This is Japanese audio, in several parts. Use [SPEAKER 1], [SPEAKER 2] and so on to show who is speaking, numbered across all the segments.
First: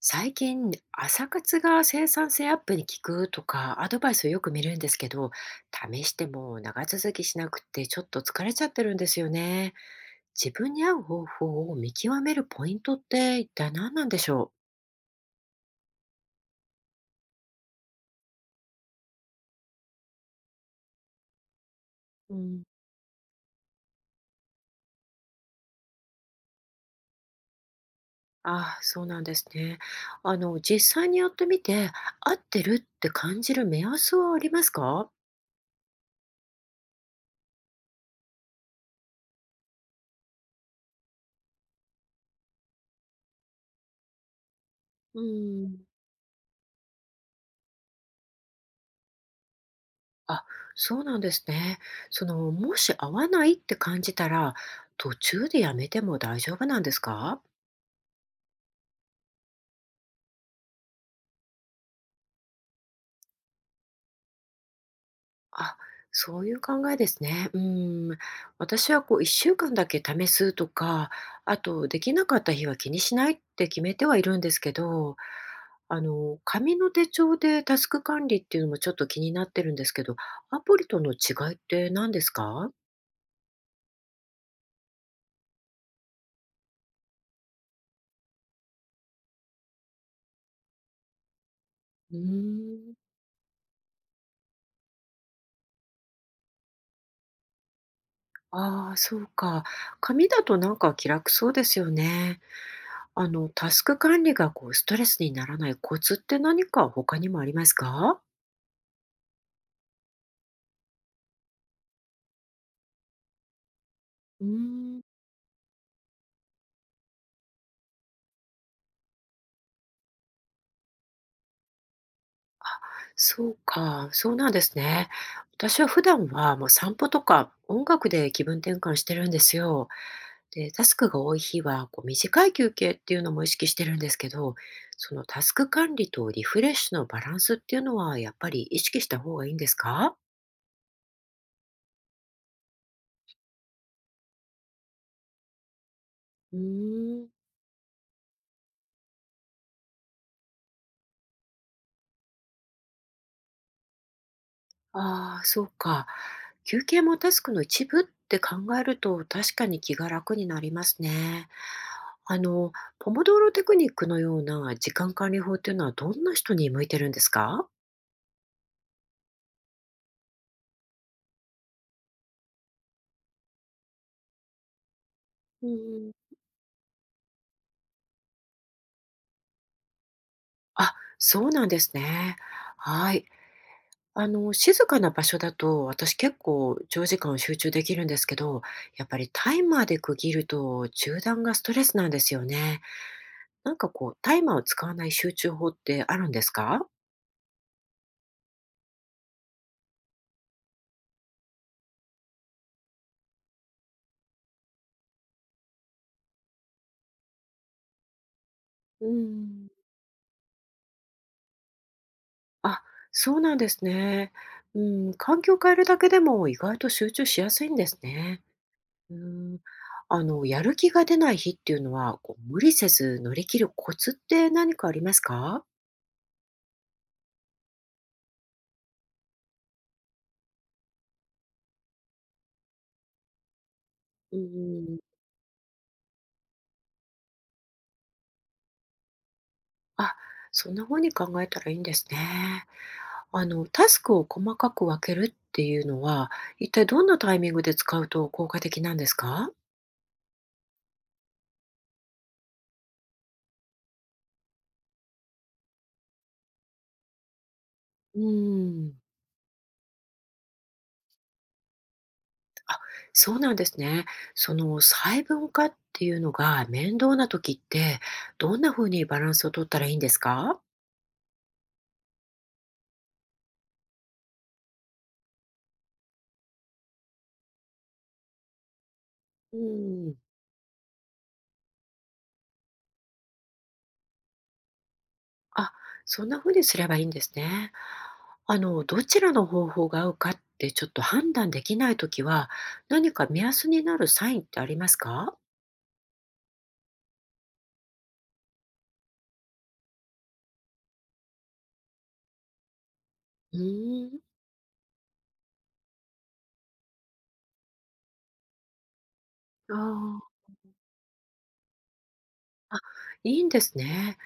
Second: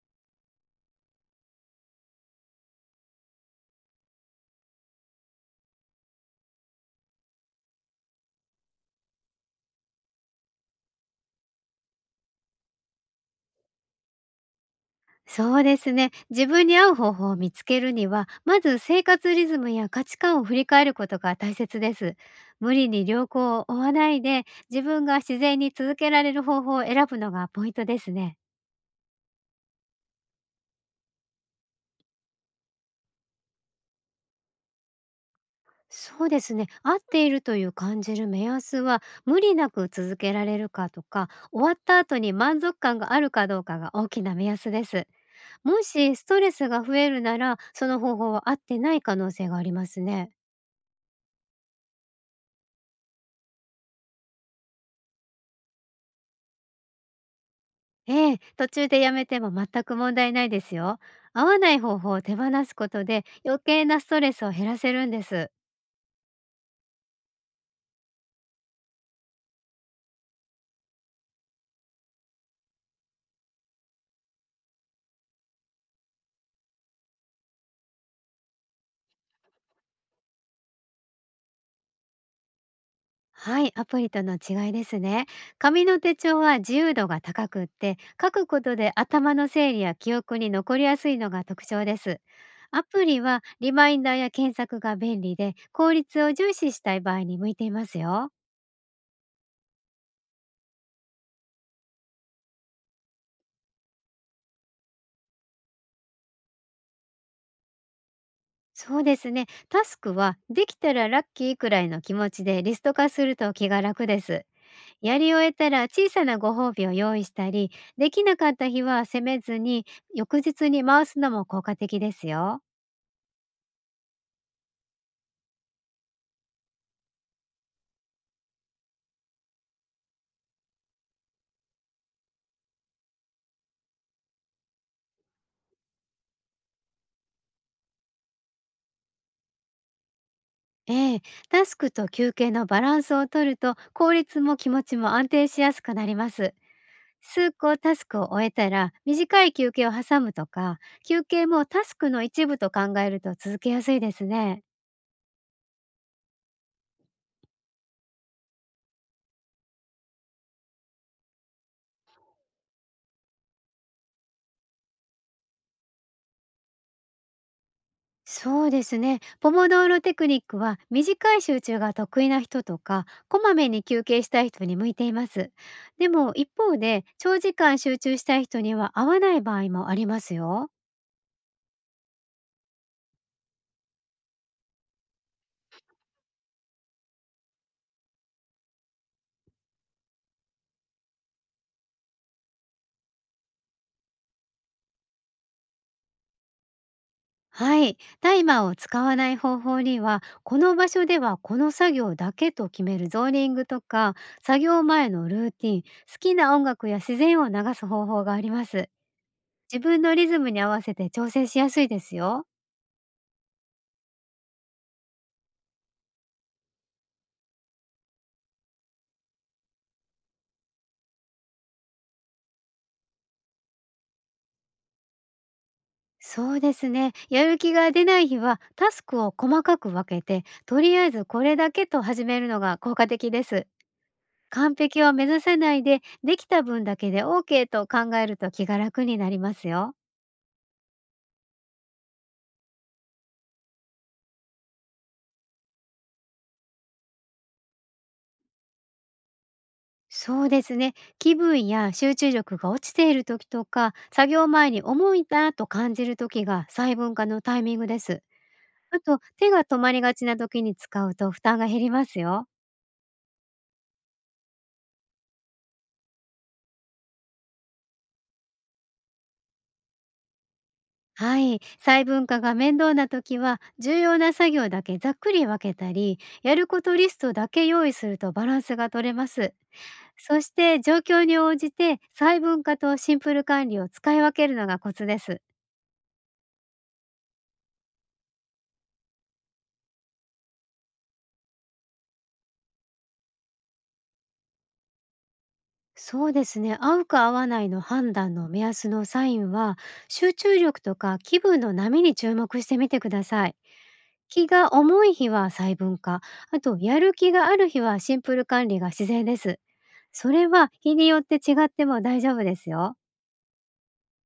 [SPEAKER 1] 最近、朝活が生産性アップに効くとかアドバイスをよく見るんですけど、試しても長続きしなくてちょっと疲れちゃってるんですよね。自分に合う方法を見極めるポイントって一体何なんでしょう？
[SPEAKER 2] そうですね。自分に合う方法を見つけるには、まず生活リズムや価値観を振り返ることが大切です。
[SPEAKER 1] うん、
[SPEAKER 2] 無理に良好を追わないで、自分が自然に続けられる方法を選ぶのがポイントですね。
[SPEAKER 1] ああ、そうなんですね。あの、実際にやってみて合ってるって感じる目安はありますか？
[SPEAKER 2] そうですね。合っているという感じる目安は、無理なく続けられるかとか、終わった後に満足感があるかどうかが大きな目安です。
[SPEAKER 1] う
[SPEAKER 2] も
[SPEAKER 1] ん。
[SPEAKER 2] しストレスが増えるなら、その方法は合ってない可能性がありますね。
[SPEAKER 1] あ、そうなんですね。その、もし合わないって感じたら、途中でやめても大丈夫なんですか？
[SPEAKER 2] ええ、途中でやめても全く問題ないですよ。合わない方法を手放すことで余計なストレスを減らせるんです。
[SPEAKER 1] あ、そういう考えですね。うん。私はこう1週間だけ試すとか、あとできなかった日は気にしないって決めてはいるんですけど、あの、紙の手帳でタスク管理っていうのもちょっと気になってるんですけど、アプリとの違いって何ですか？
[SPEAKER 2] はい、アプリとの違いですね。紙の手帳は自由度が高くって、書くことで頭の整理や記憶に残りやすいのが特徴で
[SPEAKER 1] う
[SPEAKER 2] す。ア
[SPEAKER 1] ーん。
[SPEAKER 2] プリはリマインダーや検索が便利で、効率を重視したい場合に向いていますよ。
[SPEAKER 1] ああ、そうか。紙だとなんか気楽そうですよね。あの、タスク管理がこうストレスにならないコツって何か他にもありますか？
[SPEAKER 2] そうですね。タスクはできたらラッキーくらいの気持ちでリスト化すると気が楽です。
[SPEAKER 1] うーん、
[SPEAKER 2] やり終えたら小さなご褒美を用意したり、できなかった日は責めずに、翌日に回すのも効果的ですよ。
[SPEAKER 1] そうか、そうなんですね。私は普段はもう散歩とか音楽で気分転換してるんですよ。で、タスクが多い日はこう短い休憩っていうのも意識してるんですけど、そのタスク管理とリフレッシュのバランスっていうのはやっぱり意識した方がいいんですか？
[SPEAKER 2] ええ、タスクと休憩のバランスを取ると効率も気持ちも安定しやすくなります。
[SPEAKER 1] うーん。
[SPEAKER 2] 数個タスクを終えたら短い休憩を挟むとか、休憩もタスクの一部と考えると続けやすいですね。
[SPEAKER 1] ああ、そうか。休憩もタスクの一部って考えると確かに気が楽になりますね。あの、ポモドーロテクニックのような時間管理法っていうのはどんな人に向いてるんですか？
[SPEAKER 2] そうですね。ポモドーロテクニックは短い集中が得意な人とか、こまめに休憩したい人に向いています。
[SPEAKER 1] う
[SPEAKER 2] で
[SPEAKER 1] ん、
[SPEAKER 2] も一方で、長時間集中したい人には合わない場合もありますよ。
[SPEAKER 1] あ、そうなんですね。はい。あの、静かな場所だと私結構長時間集中できるんですけど、やっぱりタイマーで区切ると中断がストレスなんですよね。なんかこう、タイマーを使わない集中法ってあるんですか？
[SPEAKER 2] はい。タイマーを使わない方法には、この場所ではこの作業だけと決めるゾーニングとか、作業前のルーティン、好きな音楽や自然を流す方法があります。
[SPEAKER 1] うん。
[SPEAKER 2] 自分のリズムに合わせて調整しやすいですよ。
[SPEAKER 1] あ、そうなんですね。うん、環境を変えるだけでも意外と集中しやすいんですね。うん、あの、やる気が出ない日っていうのは、こう無理せず乗り切るコツって何かありますか？
[SPEAKER 2] そうですね。やる気が出ない日は、タスクを細かく分けて、とりあえずこれだけと始めるのが効果的です。
[SPEAKER 1] う
[SPEAKER 2] 完
[SPEAKER 1] ん、
[SPEAKER 2] 璧を目指さないで、できた分だけで OK と考えると気が楽になりますよ。
[SPEAKER 1] あ、そんな風に考えたらいいんですね。あの、タスクを細かく分けるっていうのは、一体どんなタイミングで使うと効果的なんですか？
[SPEAKER 2] そうですね。気分や集中力が落ちている時とか、作業前に重いなと感じる時が細分化のタイミングで
[SPEAKER 1] う
[SPEAKER 2] す。
[SPEAKER 1] ん。
[SPEAKER 2] あと、手が止まりがちな時に使うと負担が減りますよ。
[SPEAKER 1] そうなんですね。その細分化っていうのが面倒な時ってどんな風にバランスを取ったらいいんですか？
[SPEAKER 2] はい、細分化が面倒な時は重要な作業だけざっくり分けたり、やることリストだけ用意するとバランスが取れます。
[SPEAKER 1] うん。
[SPEAKER 2] そして、状況に応じて細分化とシンプル管理を使い分けるのがコツです。
[SPEAKER 1] あ、そんな風にすればいいんですね。あの、どちらの方法が合うかってちょっと判断できない時は何か目安になるサインってありますか？
[SPEAKER 2] そうですね。合うか合わないの判断の目安のサインは、集中力とか気分の波に注目してみてください。
[SPEAKER 1] うーん。
[SPEAKER 2] 気が重い日は細分化、あとやる気がある日はシンプル管理が自然です。
[SPEAKER 1] あ
[SPEAKER 2] そ
[SPEAKER 1] あ、
[SPEAKER 2] れは日によって違っても大丈夫ですよ。
[SPEAKER 1] いいんですね。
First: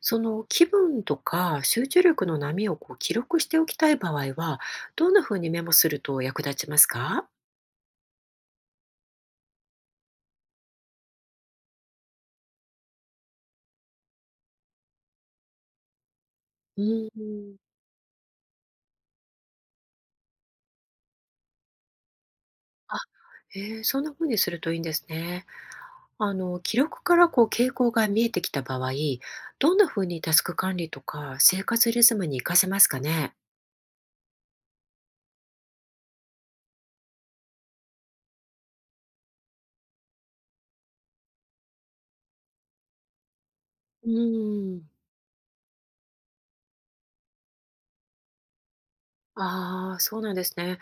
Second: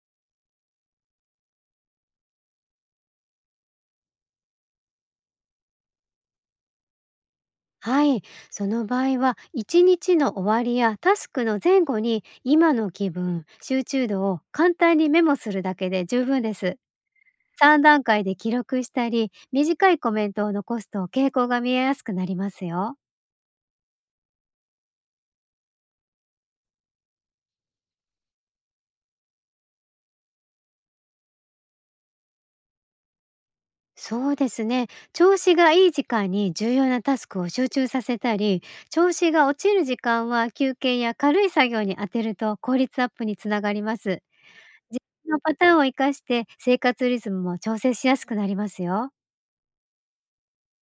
[SPEAKER 1] その気分とか集中力の波をこう記録しておきたい場合はどんな風にメモすると役立ちますか？
[SPEAKER 2] はい。その場合は、一日の終わりやタスクの前後に今の気分、集中度を簡単にメモするだけで十分です。
[SPEAKER 1] うーん。
[SPEAKER 2] 3段階で記録したり、短いコメントを残すと傾向が見えやすくなりますよ。
[SPEAKER 1] あ、へえ、そんな風にするといいんですね。あの、記録からこう傾向が見えてきた場合、どんな風にタスク管理とか生活リズムに活かせますかね？
[SPEAKER 2] そうですね。調子がいい時間に重要なタスクを集中させたり、調子が落ちる時間は休憩や軽い作業に当てると効率アップにつながりま
[SPEAKER 1] う
[SPEAKER 2] す。
[SPEAKER 1] ーん。
[SPEAKER 2] 自分のパターンを活かして生活リズムも調整しやすくなりますよ。
[SPEAKER 1] ああ、そうなんですね。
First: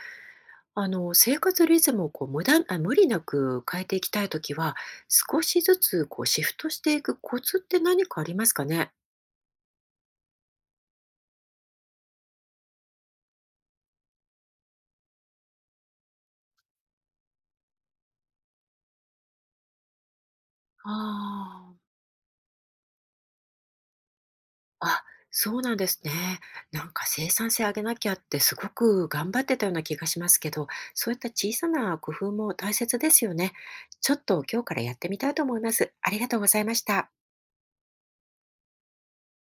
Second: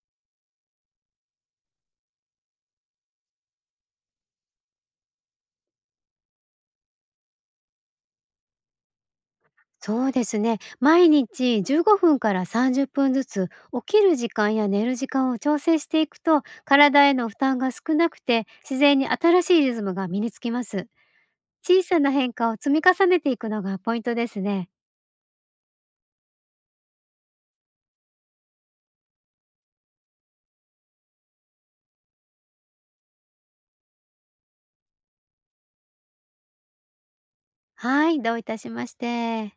[SPEAKER 1] あの、生活リズムをこう無駄あ、無理なく変えていきたいときは、少しずつこうシフトしていくコツって何かありますかね？
[SPEAKER 2] そうですね。毎日15分から30分ずつ起きる時間や寝る時間を調整していくと体への負担が少なくて自然に新しいリズムが身につきます。
[SPEAKER 1] あ
[SPEAKER 2] 小
[SPEAKER 1] あ。
[SPEAKER 2] さな変化を積み重ねていくのがポイントですね。
[SPEAKER 1] あ、そうなんですね。なんか生産性上げなきゃってすごく頑張ってたような気がしますけど、そういった小さな工夫も大切ですよね。ちょっと今日からやってみたいと思います。ありがとうございました。
[SPEAKER 2] はい、どういたしまして。